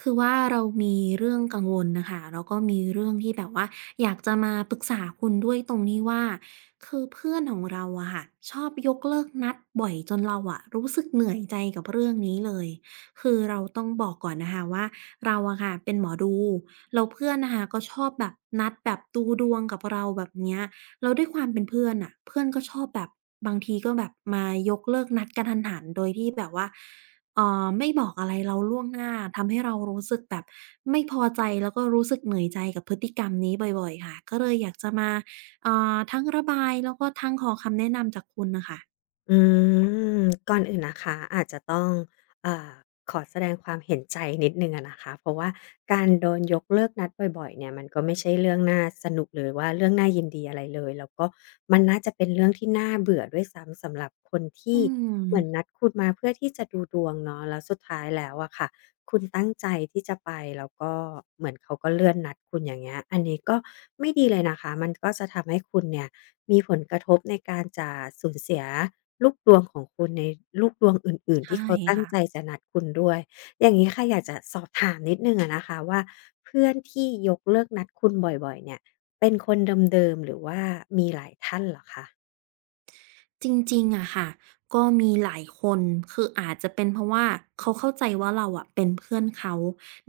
คือว่าเรามีเรื่องกังวลนะคะแล้วก็มีเรื่องที่แบบว่าอยากจะมาปรึกษาคุณด้วยตรงนี้ว่าคือเพื่อนของเราอะค่ะชอบยกเลิกนัดบ่อยจนเราอะรู้สึกเหนื่อยใจกับเรื่องนี้เลยคือเราต้องบอกก่อนนะคะว่าเราอะค่ะเป็นหมอดูแล้วเพื่อนนะคะก็ชอบแบบนัดแบบดูดวงกับเราแบบเนี้ยแล้วด้วยความเป็นเพื่อนอ่ะเพื่อนก็ชอบแบบบางทีก็แบบมายกเลิกนัดกะทันหันโดยที่แบบว่า ไม่บอกอะไรเราล่วงหน้าทำให้เรารู้สึกแบบไม่พอใจแล้วก็รู้สึกเหนื่อยใจกับพฤติกรรมนี้บ่อยๆค่ะก็เลยอยากจะมาทั้งระบายแล้วก็ทั้งขอคำแนะนำจากคุณน่ะค่ะอืมก่อนอื่นนะคะอาจจะต้องเอ่อขอแสดงความเห็นใจนิดนึงอะนะคะเพราะว่าการโดนยกเลิกนัดบ่อยๆเนี่ยมันก็ไม่ใช่เรื่องน่าสนุกหรือว่าเรื่องน่ายินดีอะไรเลยแล้วก็มันน่าจะเป็นเรื่องที่น่าเบื่อด้วยซ้ำสำหรับคนอืที่มเหมือนนัดคุณมาเพื่อที่จะดูดวงเนาะแล้วสุดท้ายแล้วอะค่ะคุณตั้งใจที่จะไปแล้วก็เหมือนเขาก็เลื่อนนัดคุณอย่างเงี้ยอันนี้ก็ไม่ดีเลยนะคะมันก็จะทำให้คุณเนี่ยมีผลกระทบในการจะสูญเสีย ลูกดวงของคุณในลูกดวงอื่นๆใช่ที่เขาตั้งค่ะ ใจจะนัดคุณด้วย อย่างงี้ค่ะอยากจะสอบถามนิดหนึ่งอะนะคะว่าเพื่อนที่ยกเลิกนัดคุณบ่อยๆเนี่ยเป็นคนเดิมๆหรือว่ามีหลายท่านเหรอคะ จริงๆอะค่ะก็มีหลายคนคืออาจจะเป็นเพราะว่าเขาเข้าใจว่าเราอะเป็นเพื่อนเขา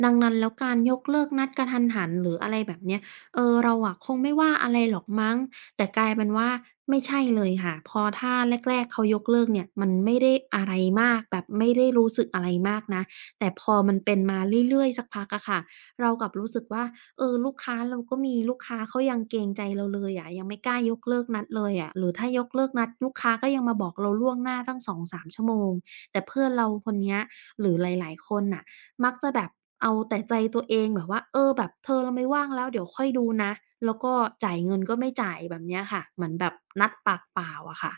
ดังนั้นแล้วการยกเลิกนัดกะทันหันหรืออะไรแบบเนี้ยเออเราอะคงไม่ว่าอะไรหรอกมั้งแต่กลายเป็นว่าไม่ใช่เลยค่ะพอถ้าแรกๆเขายกเลิกเนี่ยมันไม่ได้อะไรมากแบบไม่ได้รู้สึกอะไรมากนะแต่พอมันเป็นมาเรื่อยๆสักพักอะค่ะเรากลับรู้สึกว่า เออลูกค้าเราก็มีลูกค้าเขายังเกรงใจเราเลยอะยังไม่กล้ายกเลิกนัดเลยอะหรือถ้ายกเลิกนัดลูกค้าก็ยังมาบอกเราล่วงหน้าตั้งสองสามชั่วโมงแต่เพื่อนเราคนเนี้ยหรือหลายๆคนน่ะมักจะแบบเอาแต่ใจตัวเองแบบว่าเออแบบเธอเราไม่ว่างแล้วเดี๋ยวค่อยดูนะแล้วก็จ่ายเงินก็ไม่จ่ายแบบเนี้ยค่ะเหมือนแบบนัดปากเปล่าอะค่ะ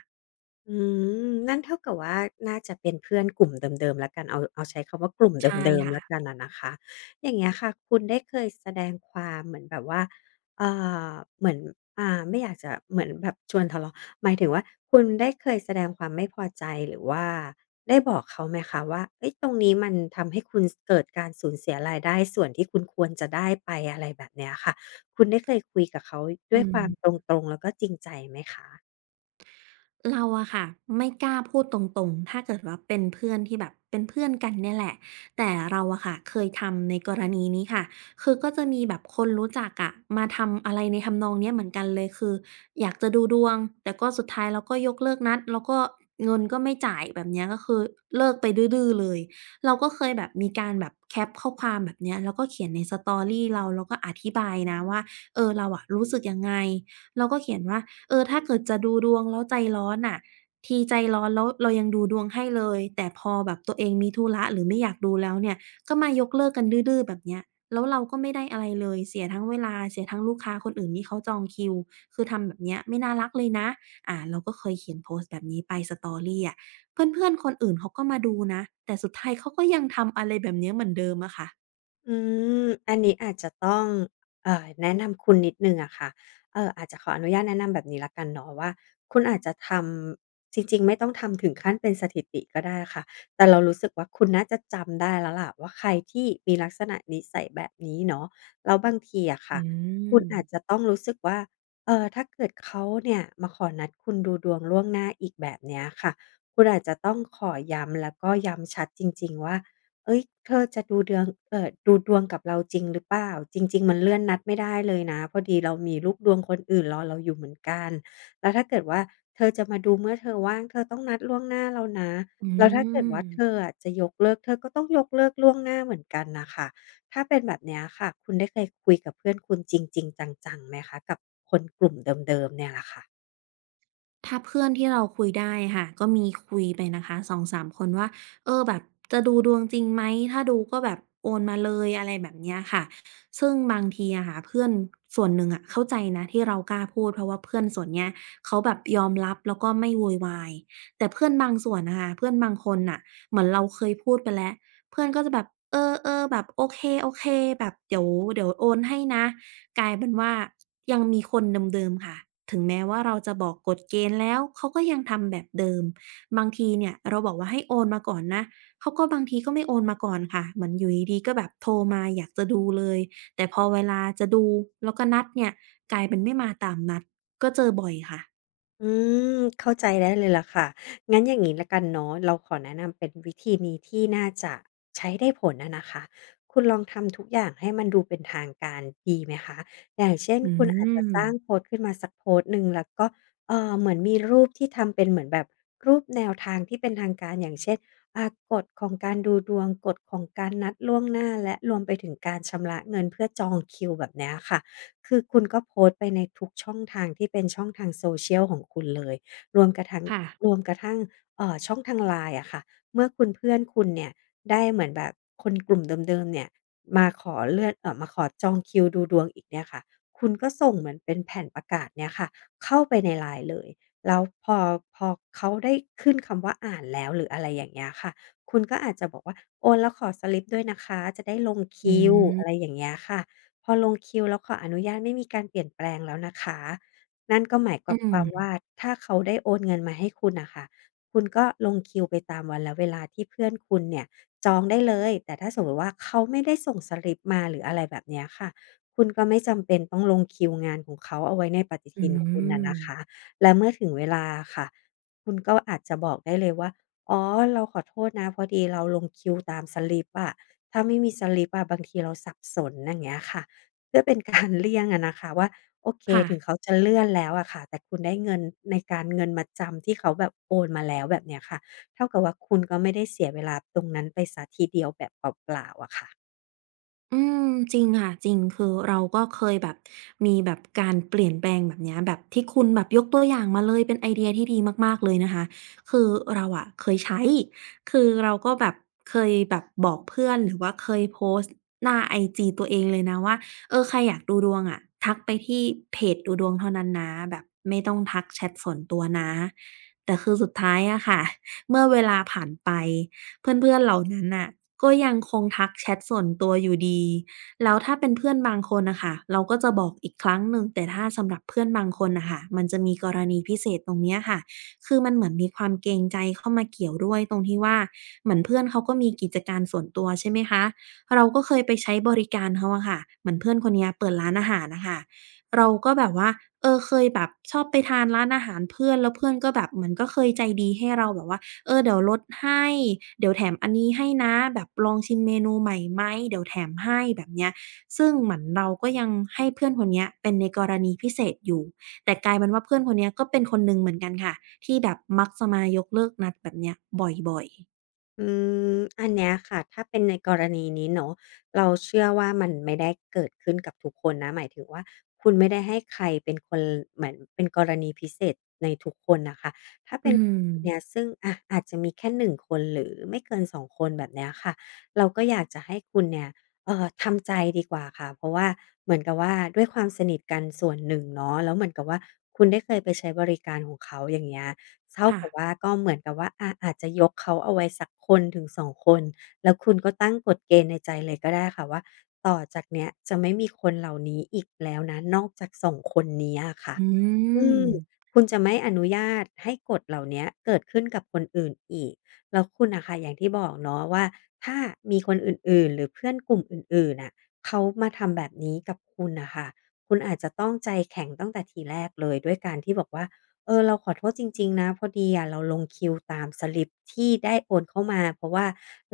อืนั่นเท่ากับว่าน่าจะเป็นเพื่อนกลุ่มเดิมๆแล้วกัน เอาใช้คำว่ากลุ่มใช่เดิมๆค่ะแล้วกันอะนะคะอย่างเงี้ยค่ะคุณได้เคยแสดงความเหมือนแบบว่าเอ่อเหมือนไม่อยากจะเหมือนแบบชวนทะเลาะหมายถึงว่าคุณได้เคยแสดงความไม่พอใจหรือว่าได้บอกเขาไหมคะว่าเฮ้ยตรงนี้มันทำให้คุณสเกิดการสูญเสียรายได้ส่วนที่คุณควรจะได้ไปอะไรแบบเนี้ยค่ะคุณได้เคยคุยกับเขาด้อืวยคม วามตรงๆแล้วก็จริงใจไหมคะ เราอะค่ะไม่กล้าพูดตรงๆ ถ้าเกิดว่าเป็นเพื่อนที่แบบเป็นเพื่อนกันเนี่ยแหละแต่เราอะค่ะเคยทำในกรณีนี้ค่ะคือก็จะมีแบบคนรู้จักอะมาทำอะไรในทำนองเนี้ยเหมือนกันเลยคืออยากจะดูดวงแต่ก็สุดท้ายเราก็ยกเลิกนัดแล้วก็เงินก็ไม่จ่ายแบบเนี้ยก็คือเลิกไปดื้อๆเลยเราก็เคยแบบมีการแบบแคปข้อความแบบเนี้ยแล้วก็เขียนในสตอรี่เราแล้วก็อธิบายนะว่าเออเราอะรู้สึกยังไงเราก็เขียนว่า เออถ้าเกิดจะดูดวงแล้วใจร้อนน่ะทีใจร้อนแล้วเรายังดูดวงให้เลยแต่พอแบบตัวเองมีธุระหรือไม่อยากดูแล้วเนี่ยก็มายกเลิกกันดื้อๆแบบเนี้ยแล้วเราก็ไม่ได้อะไรเลยเสียทั้งเวลาเสียทั้งลูกค้าคนอื่นที่เขาจองคิวคือทำแบบเนี้ยไม่น่ารักเลยนะเราก็เคยเขียนโพสต์แบบนี้ไป Story อะเพื่อนๆคนอื่นเขาก็มาดูนะแต่สุดท้ายเขาก็ยังทำอะไรแบบเนี้ยเหมือนเดิมอะค่ะอือันนี้อาจจะต้องแนะนำคุณนิดหนึ่งอะค่ะอาจจะขออนุญาตแนะนำแบบนี้แล้วกันเนาะว่าคุณอาจจะทำจริงๆไม่ต้องทำถึงขั้นเป็นสถิติก็ได้ค่ะแต่เรารู้สึกว่าคุณน่าจะจำได้แล้วล่ะว่าใครที่มีลักษณะนิสัยแบบนี้เนาะแล้วบางทีอะค่ะอืคุณมอาจจะต้องรู้สึกว่าถ้าเกิดเขาเนี่ยมาขอนัดคุณดูดวงล่วงหน้าอีกแบบเนี้ยค่ะคุณอาจจะต้องขอย้ำแล้วก็ย้ำชัดจริงๆว่า เฮ้ยเธอจะดูเดืองเอ่อดูดวงกับเราจริงหรือเปล่าจริงๆมันเลื่อนนัดไม่ได้เลยนะพอดีเรามีลูกดวงคนอื่นรอเราอยู่เหมือนกันแล้วถ้าเกิดว่าเธอจะมาดูเมื่อเธอว่างเธอต้องนัดล่วงหน้าเรานะอืแล้วถ้าเกิดม ว่าเธออะจะยกเลิกเธอก็ต้องยกเลิกล่วงหน้าเหมือนกันน่ะค่ะถ้าเป็นแบบเนี้ยค่ะคุณได้เคยคุยกับเพื่อนคุณจริงๆจังๆไหมคะกับคนกลุ่มเดิมๆเนี่ยล่ะค่ะ ถ้าเพื่อนที่เราคุยได้ค่ะก็มีคุยไปนะคะสสองสามคนว่าเออแบบจะดูดวงจริงไหมถ้าดูก็แบบโอนมาเลยอะไรแบบเนี้ยค่ะซึ่งบางทีอะค่ะเพื่อนส่วนหนึ่งอะเข้าใจนะที่เรากล้าพูดเพราะว่าเพื่อนส่วนเนี้ยเขาแบบยอมรับแล้วก็ไม่โวยวายแต่เพื่อนบางส่วนน่ะค่ะเพื่อนบางคนน่ะเหมือนเราเคยพูดไปแล้วเพื่อนก็จะแบบเออๆแบบโอเคๆแบบเดี๋ยวเดี๋ยวโอนให้นะ กลายเป็นว่ายังมีคนเดิมๆค่ะถึงแม้ว่าเราจะบอกกฎเกณฑ์แล้วเขาก็ยังทำแบบเดิมบางทีเนี่ยเราบอกว่าให้โอนมาก่อนนะเขาก็บางทีก็ไม่โอนมาก่อนค่ะเหมือนอยู่ดีๆก็แบบโทรมาอยากจะดูเลยแต่พอเวลาจะดูแล้วก็นัดเนี่ยกลายเป็นไม่มาตามนัดก็เจอบ่อยค่ะอืเข้าใจได้เลยล่ะค่ะงั้นอย่างนี้ละกันเนาะเราขอแนะนำเป็นวิธีนี้ที่น่าจะใช้ได้ผลอะนะคะคุณลองทำทุกอย่างให้มันดูเป็นทางการดีไหมคะอย่างเช่นอืคุณอาจจะมสร้างโพสต์ขึ้นมาสักโพสต์หนึ่งแล้วก็เหมือนมีรูปที่ทำเป็นเหมือนแบบรูปแนวทางที่เป็นทางการอย่างเช่นอ่ากฎของการดูดวงกฎของการนัดล่วงหน้าและรวมไปถึงการชำระเงินเพื่อจองคิวแบบเนี้ยค่ะ คือคุณก็โพสต์ไปในทุกช่องทางที่เป็นช่องทาง Social ของคุณเลยรวมกระทั่งค่ะรวมกระทั่งช่องทาง LINE อะค่ะเมื่อคุณเพื่อนคุณเนี่ยได้เหมือนแบบคนกลุ่มเดิมๆเนี่ยมาขอเลื่อนมาขอจองคิวดูดวงอีกเนี่ยค่ะคุณก็ส่งเหมือนเป็นแผ่นประกาศเนี่ยค่ะเข้าไปใน LINE เลยแล้วพอเขาได้ขึ้นคำว่าอ่านแล้วหรืออะไรอย่างเงี้ยค่ะคุณก็อาจจะบอกว่าโอนแล้วขอสลิปด้วยนะคะจะได้ลงอืคิวอะไรมอย่างเงี้ยค่ะ พอลงคิวแล้วขออนุญาตไม่มีการเปลี่ยนแปลงแล้วนะคะนั่นก็หมายอืกับความมว่าถ้าเขาได้โอนเงินมาให้คุณน่ะค่ะคุณก็ลงคิวไปตามวันและเวลาที่เพื่อนคุณเนี่ยจองได้เลยแต่ถ้าสมมุติว่าเขาไม่ได้ส่งสลิปมาหรืออะไรแบบเนี้ยค่ะคุณก็ไม่จำเป็นต้องลงคิวงานของเขาเอาไว้ในปฏิอืทินคุณน่ะมนะคะและเมื่อถึงเวลาอะค่ะคุณก็อาจจะบอกได้เลยว่าอ๋อเราขอโทษนะพอดีเราลงคิวตามสลิปอะถ้าไม่มีสลิปอะบางทีเราสับสนอย่างเงี้ยค่ะ เพื่อเป็นการเลี่ยงอะนะคะว่าโอเคค่ะ ถึงเขาจะเลื่อนแล้วอะค่ะแต่คุณได้เงินในการเงินมัดจำที่เขาแบบโอนมาแล้วแบบเนี้ยค่ะเท่ากับว่าคุณก็ไม่ได้เสียเวลาตรงนั้นไปเสียทีเดียวแบบเปล่าๆอะค่ะ อืมจริงค่ะจริงคือเราก็เคยแบบมีแบบการเปลี่ยนแปลงแบบเนี้ยแบบที่คุณแบบยกตัวอย่างมาเลยเป็นไอเดียที่ดีมากๆเลยนะคะคือเราอะเคยใช้คือเราก็แบบเคยแบบบอกเพื่อนหรือว่าเคยโพสต์หน้าไอจีตัวเองเลยนะว่าเออใครอยากดูดวงอะทักไปที่เพจดูดวงเท่านั้นนะแบบไม่ต้องทักแชตส่วนตัวนะแต่คือสุดท้ายอะค่ะเมื่อเวลาผ่านไป เพื่อนๆเหล่านั้นน่ะก็ยังคงทักแชตส่วนตัวอยู่ดีแล้วถ้าเป็นเพื่อนบางคนน่ะค่ะเราก็จะบอกอีกครั้งหนึ่งแต่ถ้าสำหรับเพื่อนบางคนน่ะค่ะมันจะมีกรณีพิเศษตรงเนี้ยค่ะคือมันเหมือนมีความเกรงใจเข้ามาเกี่ยวด้วยตรงที่ว่าเหมือนเพื่อนเขาก็มีกิจการส่วนตัวใช่ไหมคะเราก็เคยไปใช้บริการเขาอะค่ะเหมือนเพื่อนคนเนี้ยเปิดร้านอาหารน่ะค่ะเราก็แบบว่าเออเคยแบบชอบไปทานร้านอาหารเพื่อนแล้วเพื่อนก็แบบเหมือนก็เคยใจดีให้เราแบบว่า เออเดี๋ยวลดให้เดี๋ยวแถมอันนี้ให้นะแบบลองชิมเมนูใหม่ไหมเดี๋ยวแถมให้แบบเนี้ยซึ่งเหมือนเราก็ยังให้เพื่อนคนเนี้ยเป็นในกรณีพิเศษอยู่แต่กลายเป็นว่าเพื่อนคนเนี้ยก็เป็นคนหนึ่งเหมือนกันค่ะที่แบบมักจะมายกเลิกนัดแบบเนี้ยบ่อยๆอืมอันเนี้ยค่ะถ้าเป็นในกรณีนี้เนาะเราเชื่อว่ามันไม่ได้เกิดขึ้นกับทุกคนนะหมายถึงว่าคุณไม่ได้ให้ใครเป็นคนเหมือนเป็นกรณีพิเศษในทุกคนน่ะค่ะถ้าอืเป็นมเนี้ยซึ่งอะอาจจะมีแค่หนึ่งคนหรือไม่เกินสองคนแบบเนี้ยค่ะเราก็อยากจะให้คุณเนี่ยทำใจดีกว่าค่ะเพราะว่าเหมือนกับว่าด้วยความสนิทกันส่วนหนึ่งเนาะแล้วเหมือนกับว่าคุณได้เคยไปใช้บริการของเขาอย่างเงี้ย เท่าค่ะกับว่าก็เหมือนกับว่าอาจจะยกเขาเอาไว้สักคนถึงสอ2คนแล้วคุณก็ตั้งกฎเกณฑ์ในใจเลยก็ได้ค่ะว่าต่อจากเนี้ยจะไม่มีคนเหล่านี้อีกแล้วนะนอกจาก2คนนี้อะค่ะอือืมมคุณจะไม่อนุญาตให้กฎเหล่าเนี้ยเกิดขึ้นกับคนอื่นอีกแล้วคุณน่ะค่ะอย่างที่บอกเนาะว่าถ้ามีคนอื่นๆหรือเพื่อนกลุ่มอื่นๆน่ะเขามาทำแบบนี้กับคุณน่ะค่ะคุณอาจจะต้องใจแข็งตั้งแต่ทีแรกเลยด้วยการที่บอกว่า เออเราขอโทษจริงๆนะพอดีอะเราลงคิวตามสลิปที่ได้โอนเข้ามาเพราะว่า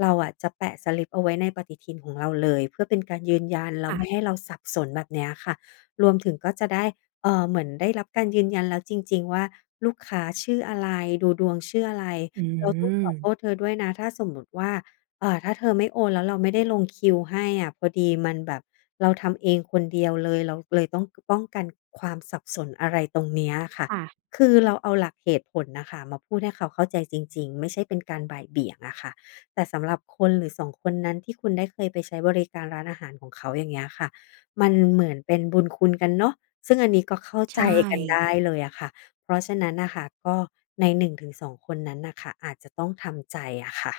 เราอะจะแปะสลิปเอาไว้ในปฏิทินของเราเลยเพื่อเป็นการยืนยันแล้วไม่ให้ค่ะเราสับสนแบบเนี้ยค่ะรวมถึงก็จะได้เหมือนได้รับการยืนยันแล้วจริงๆว่าลูกค้าชื่ออะไรดูดวงชื่ออะไรอืเราต้องขมอโทษเธอด้วยนะถ้าสมมุติว่าถ้าเธอไม่โอนแล้วเราไม่ได้ลงคิวให้อะพอดีมันแบบเราทำเองคนเดียวเลยเราเลยต้องกป้องกันความสับสนอะไรตรงเนี้ยอะค่ะ ค่ะคือเราเอาหลักเหตุผลนะคะมาพูดให้เขาเข้าใจจริงๆไม่ใช่เป็นการบ่ายเบี่ยงอะค่ะแต่สำหรับคนหรือ2คนนั้นที่คุณได้เคยไปใช้บริการร้านอาหารของเขาอย่างเงี้ยค่ะมันเหมือนเป็นบุญคุณกันเนาะซึ่งอันนี้ก็เข้าใชใจกันได้่ เลยอะค่ะเพราะฉะนั้นน่ะค่ะก็ใน1-2คนนั้นน่ะค่ะอาจจะต้องทำใจอะค่ะ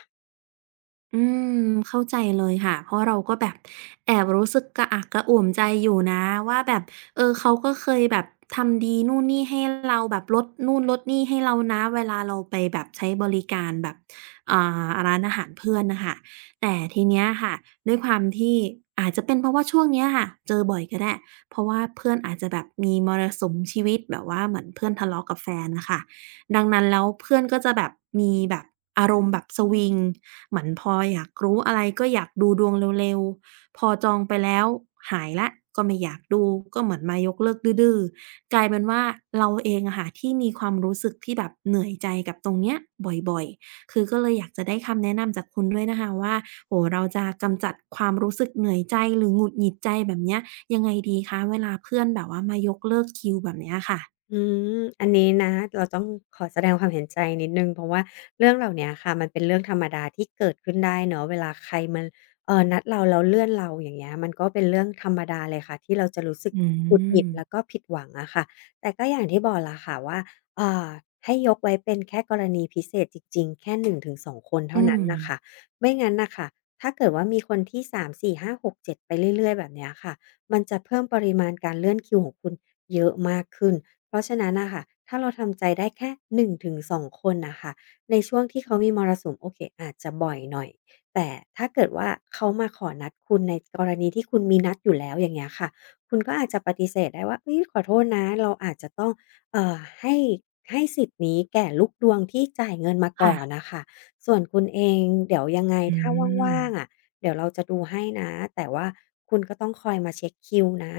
อืมเข้าใจเลยค่ะเพราะเราก็แบบแอบรู้สึกกระอักกระอ่วมใจอยู่นะว่าแบบเออเขาก็เคยแบบทำดีนู่นนี่ให้เราแบบลดนู่นลดนี่ให้เรานะเวลาเราไปแบบใช้บริการแบบอ่ร้านอาหารเพื่อนน่ะค่ะแต่ทีเนี้ยค่ะด้วยความที่อาจจะเป็นเพราะว่าช่วงเนี้ยค่ะเจอบ่อยก็ได้เพราะว่าเพื่อนอาจจะแบบมีมรสุมชีวิตแบบว่าเหมือนเพื่อนทะเลาะกับแฟนน่ะค่ะดังนั้นแล้วเพื่อนก็จะแบบมีแบบอารมณ์แบบสวิง เหมือนพออยากรู้อะไรก็อยากดูดวงเร็วๆพอจองไปแล้วหายแล้วก็ไม่อยากดูก็เหมือนมายกเลิกดื้อๆกลายเป็นว่าเราเองอะค่ะที่มีความรู้สึกที่แบบเหนื่อยใจกับตรงเนี้ยบ่อยๆคือก็เลยอยากจะได้คำแนะนำจากคุณด้วยนะคะว่าโอ้โฮเราจะกำจัดความรู้สึกเหนื่อยใจหรือหงุดหงิดใจแบบเนี้ยยังไงดีคะเวลาเพื่อนแบบว่ามายกเลิกคิวแบบเนี้ยค่ะอืมอันนี้นะเราต้องขอแสดงความเห็นใจนิดหนึ่งเพราะว่าเรื่องเหล่าเนี้ยค่ะมันเป็นเรื่องธรรมดาที่เกิดขึ้นได้เนาะเวลาใครมันนัดเราแล้วเลื่อนเราอย่างเงี้ยมันก็เป็นเรื่องธรรมดาเลยค่ะที่เราจะรู้สึกอืหงุดหงิดแล้วมก็ผิดหวังอะค่ะแต่ก็อย่างที่บอกล่ะค่ะว่าอ่าให้ยกไว้เป็นแค่กรณีพิเศษจริงๆแค่หนึ่งถึงสองคนเท่าอืนั้มนน่ะค่ะไม่งั้นน่ะค่ะถ้าเกิดว่ามีคนที่สามสี่ห้าหกเจ็ดไปเรื่อยๆแบบเนี้ยค่ะมันจะเพิ่มปริมาณการเลื่อนคิวของคุณเยอะมากขึ้น เพราะฉะนั้นน่ะค่ะถ้าเราทำใจได้แค่1-2คนน่ะค่ะในช่วงที่เขามีมรสุมโอเคอาจจะบ่อยหน่อยแต่ถ้าเกิดว่าเขามาขอนัดคุณในกรณีที่คุณมีนัดอยู่แล้วอย่างเงี้ยค่ะคุณก็อาจจะปฏิเสธได้ว่าเฮ้ยขอโทษนะเราอาจจะต้องเอ่อให้ให้สิทธิ์นี้แก่ลูกดวงที่จ่ายเงินมาค่ะก่อนน่ะค่ะส่วนคุณเองเดี๋ยวยังไงอืถ้ามว่างๆอะเดี๋ยวเราจะดูให้นะแต่ว่าคุณก็ต้องคอยมาเช็กคิวนะ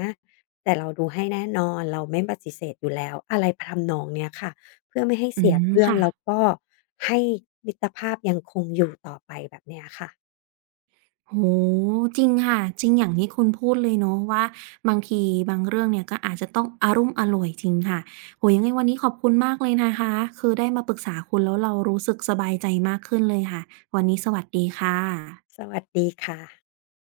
แต่เราดูให้แน่นอนเราไม่ปฏิเสธอยู่แล้วอะไรทำนองเนี้ยค่ะเพื่อไม่ให้อืเสียมเพื่อนค่ะ แล้วก็ให้มิตรภาพยังคงอยู่ต่อไปแบบเนี้ยค่ะโอ้โฮจริงค่ะจริงอย่างที่คุณพูดเลยเนาะว่าบางทีบางเรื่องเนี่ยก็อาจจะต้องอารุ่มอร่วยจริงค่ะโอ้โฮยังไงวันนี้ขอบคุณมากเลยนะคะคือได้มาปรึกษาคุณแล้วเรารู้สึกสบายใจมากขึ้นเลยค่ะวันนี้สวัสดีค่ะสวัสดีค่ะ